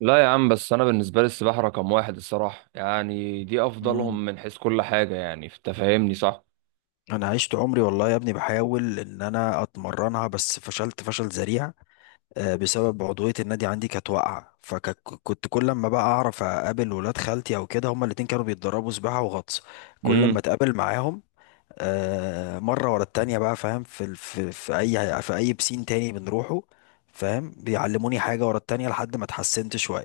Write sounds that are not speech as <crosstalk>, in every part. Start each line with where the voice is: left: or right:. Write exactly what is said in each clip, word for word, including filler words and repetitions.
right: لا يا عم، بس انا بالنسبه لي السباحه رقم واحد الصراحه، يعني دي
left: مم.
right: افضلهم من حيث كل حاجه، يعني انت فاهمني، صح؟
left: انا عشت عمري والله يا ابني بحاول ان انا اتمرنها، بس فشلت فشل ذريع. آه، بسبب عضويه النادي عندي كانت واقعه، فكنت كل ما بقى اعرف اقابل ولاد خالتي او كده، هما الاتنين كانوا بيتدربوا سباحه وغطس. كل ما
right: امم.
left: اتقابل معاهم آه، مره ورا التانيه بقى، فاهم، في ال- في في اي في اي بسين تاني بنروحه، فاهم، بيعلموني حاجه ورا التانيه لحد ما اتحسنت شويه.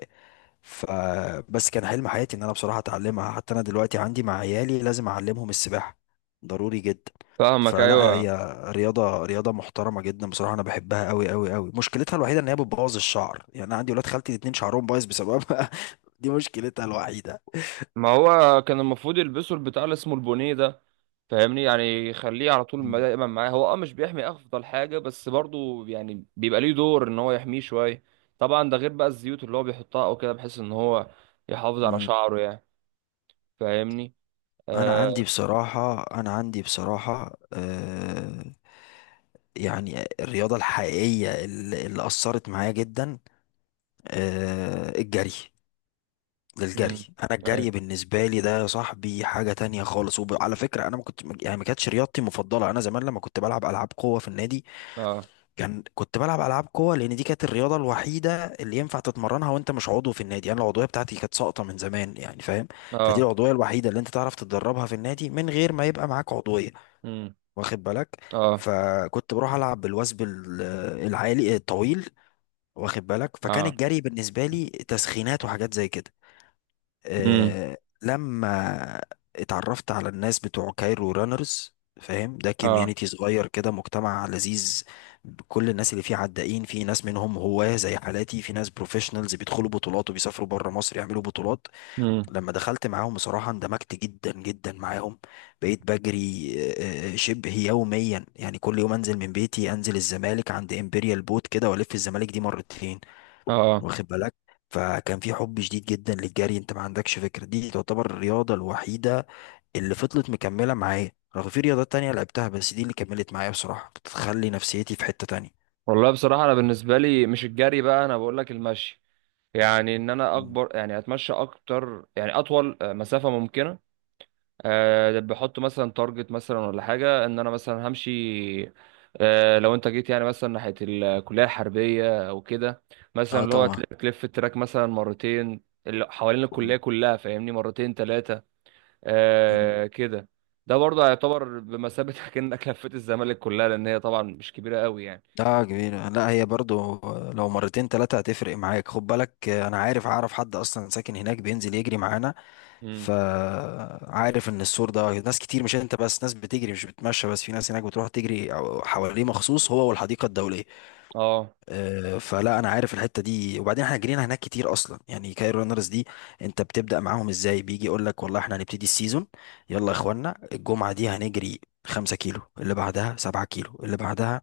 left: فبس كان حلم حياتي ان انا بصراحه اتعلمها، حتى انا دلوقتي عندي مع عيالي لازم اعلمهم السباحه، ضروري جدا.
right: فاهمك،
left: فلا، هي
right: ايوه.
left: رياضه رياضه محترمه جدا بصراحه، انا بحبها قوي قوي قوي. مشكلتها الوحيده ان هي بتبوظ الشعر، يعني انا عندي ولاد خالتي الاتنين شعرهم بايظ بسببها. <laughs> دي مشكلتها الوحيده.
right: ما هو كان المفروض يلبسوا البتاع اللي اسمه البونيه ده. فاهمني؟ يعني يخليه على طول ما-
left: مم.
right: دايما معاه، هو اه مش بيحمي افضل حاجه، بس برضو يعني بيبقى ليه دور ان هو يحميه شويه. طبعا ده غير بقى الزيوت اللي هو بيحطها او كده، بحيث ان هو يحافظ على
left: مم.
right: شعره يعني. فاهمني؟
left: انا عندي
right: آه.
left: بصراحه انا عندي بصراحه آه يعني الرياضه الحقيقيه اللي اللي اثرت معايا جدا، آه الجري للجري.
right: امم.
left: انا
right: اي.
left: الجري بالنسبه لي ده يا صاحبي حاجه تانية خالص. وعلى فكره انا ما كنت يعني ما كانتش رياضتي المفضله. انا زمان لما كنت بلعب العاب قوه في النادي،
right: اه.
left: كان كنت بلعب العاب قوه لان دي كانت الرياضه الوحيده اللي ينفع تتمرنها وانت مش عضو في النادي. انا العضويه بتاعتي كانت ساقطه من زمان، يعني فاهم. فدي
right: اه.
left: العضويه الوحيده اللي انت تعرف تتدربها في النادي من غير ما يبقى معاك عضويه،
right: امم.
left: واخد بالك.
right: اه.
left: فكنت بروح العب بالوثب ال- العالي الطويل، واخد بالك. فكان
right: اه.
left: الجري بالنسبه لي تسخينات وحاجات زي كده.
right: امم.
left: آه، لما اتعرفت على الناس بتوع كايرو رانرز، فاهم، ده
right: اه.
left: كوميونيتي صغير كده، مجتمع لذيذ. كل الناس اللي فيه عدائين، في ناس منهم هواة زي حالاتي، في ناس بروفيشنالز بيدخلوا بطولات وبيسافروا بره مصر يعملوا بطولات.
right: امم.
left: لما دخلت معاهم بصراحة اندمجت جدا جدا معاهم. بقيت بجري آه، آه، آه، شبه يوميا، يعني كل يوم انزل من بيتي، انزل الزمالك عند امبريال بوت كده والف الزمالك دي مرتين،
right: اه. آه.
left: واخد بالك. فكان في حب شديد جدا للجري. انت ما عندكش فكره، دي تعتبر الرياضه الوحيده اللي فضلت مكمله معايا، رغم في رياضات تانية لعبتها بس دي اللي كملت معايا بصراحه، بتخلي نفسيتي في حته تانية.
right: والله بصراحه انا بالنسبه لي مش الجري بقى، انا بقول لك المشي. يعني ان انا
left: مم.
right: اكبر، يعني اتمشى اكتر، يعني اطول آه، مسافه ممكنه. أه، بحط مثلا تارجت مثلا ولا حاجه ان انا مثلا همشي. أه، لو انت جيت يعني مثلا ناحيه الكليه الحربيه او كده، مثلا
left: اه
right: اللي هو
left: طبعا.
right: تل- تلف التراك مثلا مرتين، اللي حوالين الكليه
left: مم.
right: كلها، فاهمني؟ مرتين ثلاثه.
left: مم.
right: أه كده. ده برضه هيعتبر بمثابه <laughs> كأنك لفيت الزمالك كلها، لان هي طبعا مش كبيره قوي.
left: لا، كبيرة، لا هي برضو لو مرتين تلاتة هتفرق معاك، خد بالك، انا عارف اعرف حد اصلا ساكن هناك بينزل يجري معانا.
right: يعني.
left: فعارف ان السور ده ناس كتير، مش انت بس، ناس بتجري مش بتمشى بس، في ناس هناك بتروح تجري حواليه مخصوص هو والحديقة الدولية.
right: اه.
left: آه، فلا انا عارف الحته دي، وبعدين احنا جرينا هناك كتير اصلا. يعني كاير رانرز دي انت بتبدا معاهم ازاي؟ بيجي يقول لك والله احنا هنبتدي السيزون، يلا يا اخوانا الجمعه دي هنجري 5 كيلو، اللي بعدها 7 كيلو، اللي بعدها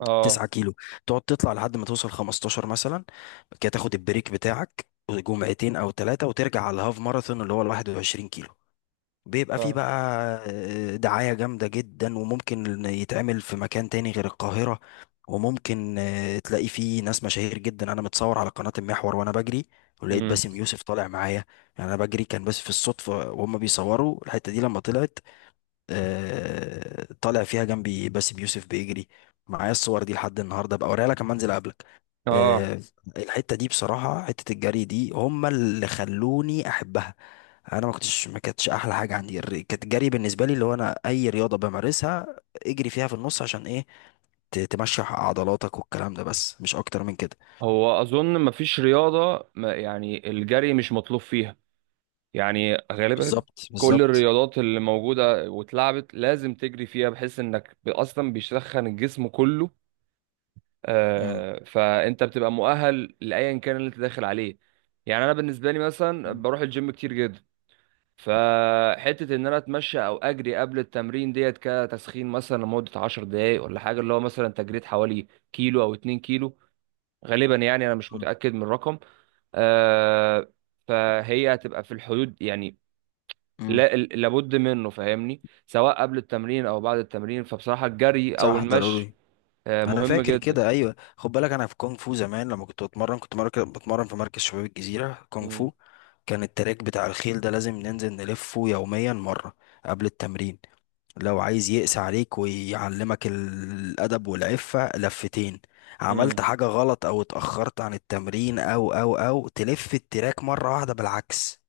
right: اه.
left: 9 كيلو، تقعد تطلع لحد ما توصل خمستاشر مثلا. بعد كده تاخد البريك بتاعك جمعتين او ثلاثه، وترجع على الهاف ماراثون اللي هو ال 21 كيلو. بيبقى فيه
right: اه.
left: بقى آه، دعاية جامدة جدا، وممكن يتعمل في مكان تاني غير القاهرة. وممكن آه، تلاقي فيه ناس مشاهير جدا، أنا متصور على قناة المحور وأنا بجري، ولقيت
right: امم.
left: باسم يوسف طالع معايا. يعني أنا بجري كان بس في الصدفة وهم بيصوروا الحتة دي، لما طلعت آه، طالع فيها جنبي باسم يوسف بيجري معايا. الصور دي لحد النهارده بقى، اوريها لك لما انزل قبلك.
right: اه.
left: آه، الحته دي بصراحه، حته الجري دي، هم اللي خلوني احبها. انا ما كنتش ما كانتش احلى حاجه عندي الر- كانت الجري. بالنسبه لي اللي هو انا اي رياضه بمارسها اجري فيها في النص عشان ايه، ت- تمشي عضلاتك والكلام ده، بس مش اكتر من كده.
right: هو اظن مفيش رياضه، ما يعني الجري مش مطلوب فيها، يعني غالبا.
left: بالظبط
right: كل
left: بالظبط.
right: الرياضات اللي موجوده واتلعبت لازم تجري فيها، بحيث انك ب- اصلا بيسخن الجسم كله.
left: امم.
right: آه، فانت بتبقى مؤهل لايا كان اللي انت داخل عليه. يعني انا بالنسبه لي مثلا بروح الجيم كتير جدا، فحتة ان انا اتمشى او اجري قبل التمرين ديت كتسخين، مثلا لمدة عشر دقايق ولا حاجة، اللي هو مثلا تجريت حوالي كيلو او اتنين كيلو، غالبا، يعني انا مش متأكد من الرقم. آه. فهي هتبقى في الحدود يعني.
left: امم.
right: لا، ال- لابد منه، فاهمني، سواء قبل التمرين او بعد التمرين، فبصراحة الجري او
left: صح
right: المشي
left: ضروري.
right: آه
left: انا
right: مهم
left: فاكر
right: جدا.
left: كده، ايوه، خد بالك، انا في كونغ فو زمان لما كنت بتمرن، كنت مركز بتمرن في مركز شباب الجزيره كونغ
right: مم.
left: فو. كان التراك بتاع الخيل ده لازم ننزل نلفه يوميا مره قبل التمرين. لو عايز يقسى عليك ويعلمك الادب والعفه لفتين. عملت
right: مم.
left: حاجه غلط او اتاخرت عن التمرين او او او تلف التراك مره واحده بالعكس.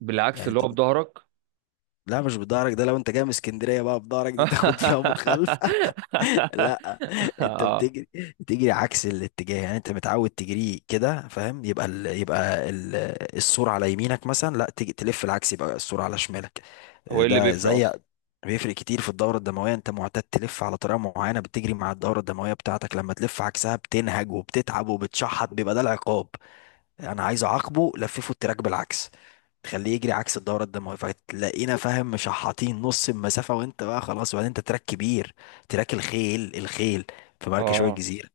right: بالعكس،
left: يعني
right: اللي
left: انت
right: هو
left: بت-
right: بظهرك.
left: لا، مش بضهرك. ده لو انت جاي من اسكندريه بقى بضهرك، دي تاخد فيها
right: <laughs>
left: مخالفه. <laughs> لا، انت
right: اه.
left: بتجري، بتجري عكس الاتجاه. يعني انت متعود تجري كده، فاهم، يبقى ال... يبقى ال... السرعه على يمينك مثلا، لا تيجي تلف العكس، يبقى السرعه على شمالك.
right: هو ايه اللي
left: ده
right: بيفرق
left: زي
right: اصلا؟
left: بيفرق كتير في الدوره الدمويه. انت معتاد تلف على طريقه معينه، بتجري مع الدوره الدمويه بتاعتك، لما تلف عكسها بتنهج وبتتعب وبتشحط، بيبقى ده العقاب. انا عايز اعاقبه لففه التراك بالعكس، تخليه يجري عكس الدورة الدموية. فتلاقينا فاهم مشحطين نص المسافة وانت بقى خلاص. وبعدين انت تراك كبير، تراك الخيل، الخيل في مركز شوية
right: اه.
left: الجزيرة.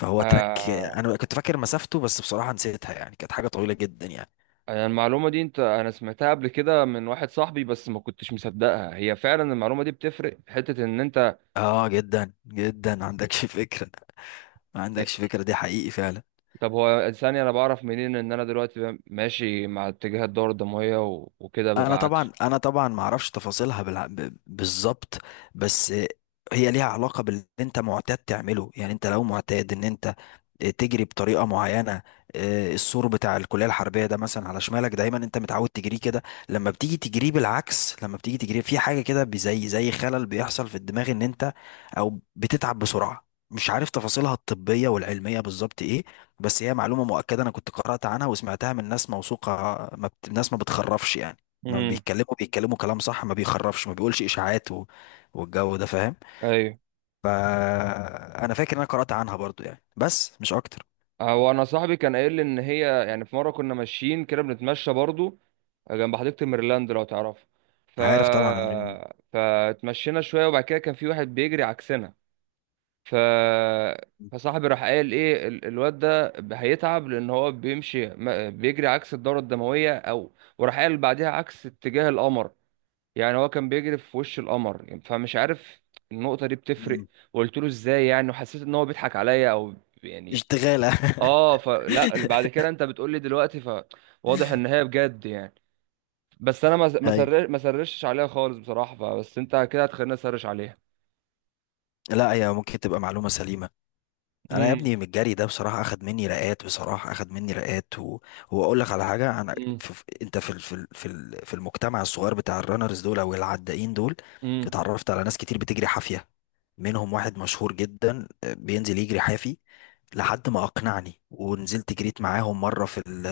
left: فهو تراك
right: آه.
left: انا كنت فاكر مسافته بس بصراحة نسيتها، يعني كانت حاجة طويلة جدا يعني.
right: انا المعلومه دي انت انا سمعتها قبل كده من واحد صاحبي، بس ما كنتش مصدقها. هي فعلا المعلومه دي بتفرق في حته ان انت.
left: اه، جدا جدا، ما عندكش فكرة، ما
right: آه،
left: عندكش فكرة، دي حقيقي فعلا.
right: طب هو ثانيه، انا بعرف منين ان انا دلوقتي ماشي مع اتجاه الدوره الدمويه و... وكده
left: انا
right: ببقى عكسه؟
left: طبعا انا طبعا ما اعرفش تفاصيلها بالع- ب- بالظبط. بس هي ليها علاقه باللي انت معتاد تعمله، يعني انت لو معتاد ان انت تجري بطريقه معينه. آه، السور بتاع الكليه الحربيه ده مثلا على شمالك دايما، انت متعود تجريه كده. لما بتيجي تجريه بالعكس، لما بتيجي تجريه في حاجه كده بي- زي زي خلل بيحصل في الدماغ ان انت او بتتعب بسرعه. مش عارف تفاصيلها الطبيه والعلميه بالظبط ايه، بس هي معلومه مؤكده، انا كنت قرات عنها وسمعتها من ناس موثوقه. ما بت... ناس ما بتخرفش يعني، ما
right: امم.
left: بيتكلموا بيتكلموا كلام صح، ما بيخرفش، ما بيقولش اشاعات و... والجو ده، فاهم.
right: ايوه.
left: فانا فاكر ان انا قرأت عنها برضو يعني، بس مش اكتر.
right: هو انا صاحبي كان قايل لي ان هي، يعني في مره كنا ماشيين كده بنتمشى برضو آه، جنب حديقه ميرلاند لو تعرف، ف
left: عارف طبعا أمرين-
right: فاتمشينا شويه، وبعد كده كان في واحد بيجري عكسنا، ف فصاحبي راح قال ايه ال- الواد ده هيتعب، لان هو بيمشي ما- بيجري عكس الدوره الدمويه. او، وراح قال بعدها عكس اتجاه القمر، يعني هو كان بيجري في وش القمر يعني، فمش عارف النقطه دي بتفرق.
left: مم.
right: وقلت له ازاي يعني، وحسيت ان هو بيضحك عليا او يعني.
left: اشتغالة.
right: اه، فلا بعد كده انت بتقول لي دلوقتي، فواضح ان هي بجد يعني. بس انا ما
left: <laughs>
right: ما
left: أي.
right: سر- ما سرشتش عليها خالص بصراحه، فبس انت كده هتخليني اسرش عليها.
left: لا، هي ممكن تبقى معلومة سليمة. أنا يا
right: امم.
left: ابني من الجري ده بصراحة أخد مني رقات، بصراحة أخد مني رقات و... وأقول لك على حاجة. أنا
right: امم.
left: في... في- أنت في ال... في ال... في ال- في المجتمع الصغير بتاع الرانرز دول أو العدائين دول
right: امم.
left: اتعرفت على ناس كتير بتجري حافية، منهم واحد مشهور جدا آه، بينزل يجري حافي لحد ما اقنعني، ونزلت جريت معاهم مره في ال،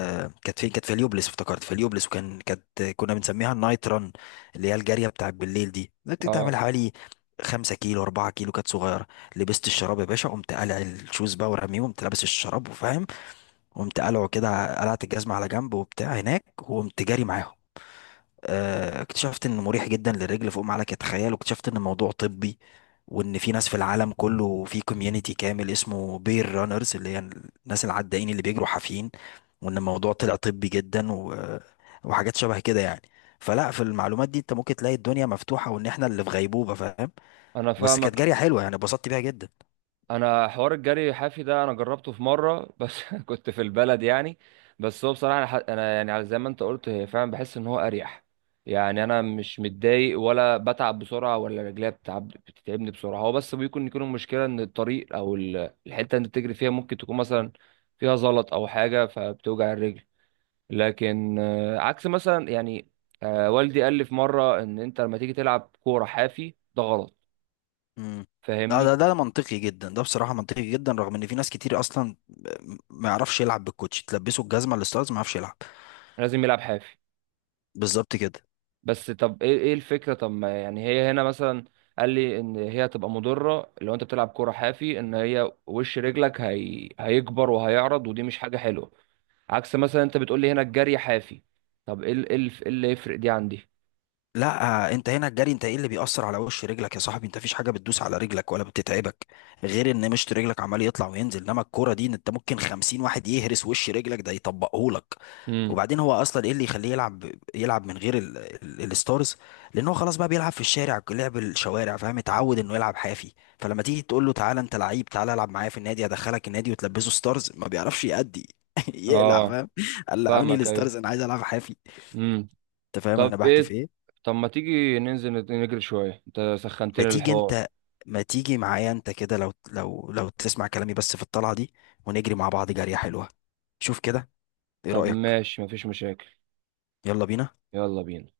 left: كانت فين، كانت في اليوبلس، افتكرت في اليوبلس. وكان كانت كنا بنسميها النايت ران، اللي هي الجاريه بتاعت بالليل دي، كنت تعمل
right: اه.
left: حوالي خمسة كيلو، أربعة كيلو، كانت صغيرة. لبست الشراب يا باشا، قمت قلع الشوز بقى ورميه، قمت لابس الشراب، وفاهم، قمت قلعه كده، قلعت الجزمة على جنب وبتاع هناك، وقمت جاري معاهم. آه، اكتشفت انه مريح جدا للرجل فوق ما عليك تتخيل، واكتشفت ان الموضوع طبي، وان في ناس في العالم كله في كوميونتي كامل اسمه بير رانرز، اللي هي الناس العدائين اللي بيجروا حافيين، وان الموضوع طلع طبي جدا و... وحاجات شبه كده يعني. فلا في المعلومات دي انت ممكن تلاقي الدنيا مفتوحة، وان احنا اللي في غيبوبة، فاهم.
right: انا
left: بس كانت
right: فاهمك.
left: جارية حلوة يعني، اتبسطت بيها جدا.
right: انا حوار الجري الحافي ده انا جربته في مره بس <laughs> كنت في البلد يعني. بس هو بصراحه، انا ح- أنا يعني على زي ما انت قلت، هي فعلا بحس ان هو اريح. يعني انا مش متضايق، ولا بتعب بسرعه، ولا رجليا بتعب بتتعبني بسرعه، هو بس بيكون يكون المشكله ان الطريق او ال- الحته اللي بتجري فيها ممكن تكون مثلا فيها زلط او حاجه فبتوجع الرجل. لكن آه، عكس مثلا يعني، آه، والدي قال لي في مره ان انت لما تيجي تلعب كوره حافي ده غلط.
left: امم. اه،
right: فاهمني؟
left: ده ده منطقي جدا ده بصراحة منطقي جدا، رغم ان في ناس كتير اصلا ما يعرفش يلعب بالكوتش، تلبسه الجزمة الستارز ما يعرفش يلعب.
right: لازم يلعب حافي.
left: بالظبط كده.
right: بس طب ايه ايه الفكره؟ طب ما يعني هي هنا مثلا قال لي ان هي هتبقى مضره لو انت بتلعب كوره حافي، ان هي وش رجلك هي... هيكبر وهيعرض، ودي مش حاجه حلوه. عكس مثلا انت بتقول لي هنا الجري حافي. طب ايه ال- ايه الف- إيه اللي يفرق دي عندي؟
left: لا، آه، انت هنا الجري، انت ايه اللي بيأثر على وش رجلك يا صاحبي؟ انت مفيش حاجه بتدوس على رجلك ولا بتتعبك غير ان مشط رجلك عمال يطلع وينزل، انما الكوره دي انت ممكن خمسين واحد يهرس وش رجلك، ده يطبقهولك.
right: امم.
left: وبعدين هو اصلا ايه اللي يخليه يلعب؟ يلعب من غير ال... ال... الستارز، لان هو خلاص بقى بيلعب في الشارع، لعب الشوارع، فاهم، اتعود انه يلعب حافي. فلما تيجي تقول له تعالى انت لعيب، تعالى العب معايا في النادي، ادخلك النادي وتلبسه ستارز ما بيعرفش يأدي. <laughs> يقلع،
right: اه.
left: فاهم، قلعوني
right: فاهمك، ايوه.
left: الستارز، انا عايز العب حافي.
right: امم.
left: انت فاهم انا
right: طب
left: بحكي في
right: ايه؟
left: ايه؟
right: طب ما تيجي ننزل نجري شويه، انت
left: ما
right: سخنتني
left: تيجي
right: الحوار.
left: انت، ما تيجي معايا انت كده، لو لو لو تسمع كلامي بس، في الطلعة دي ونجري مع بعض جرية حلوة، شوف كده، ايه
right: طب
left: رأيك؟
right: ماشي، مفيش مشاكل.
left: يلا بينا.
right: يلا بينا.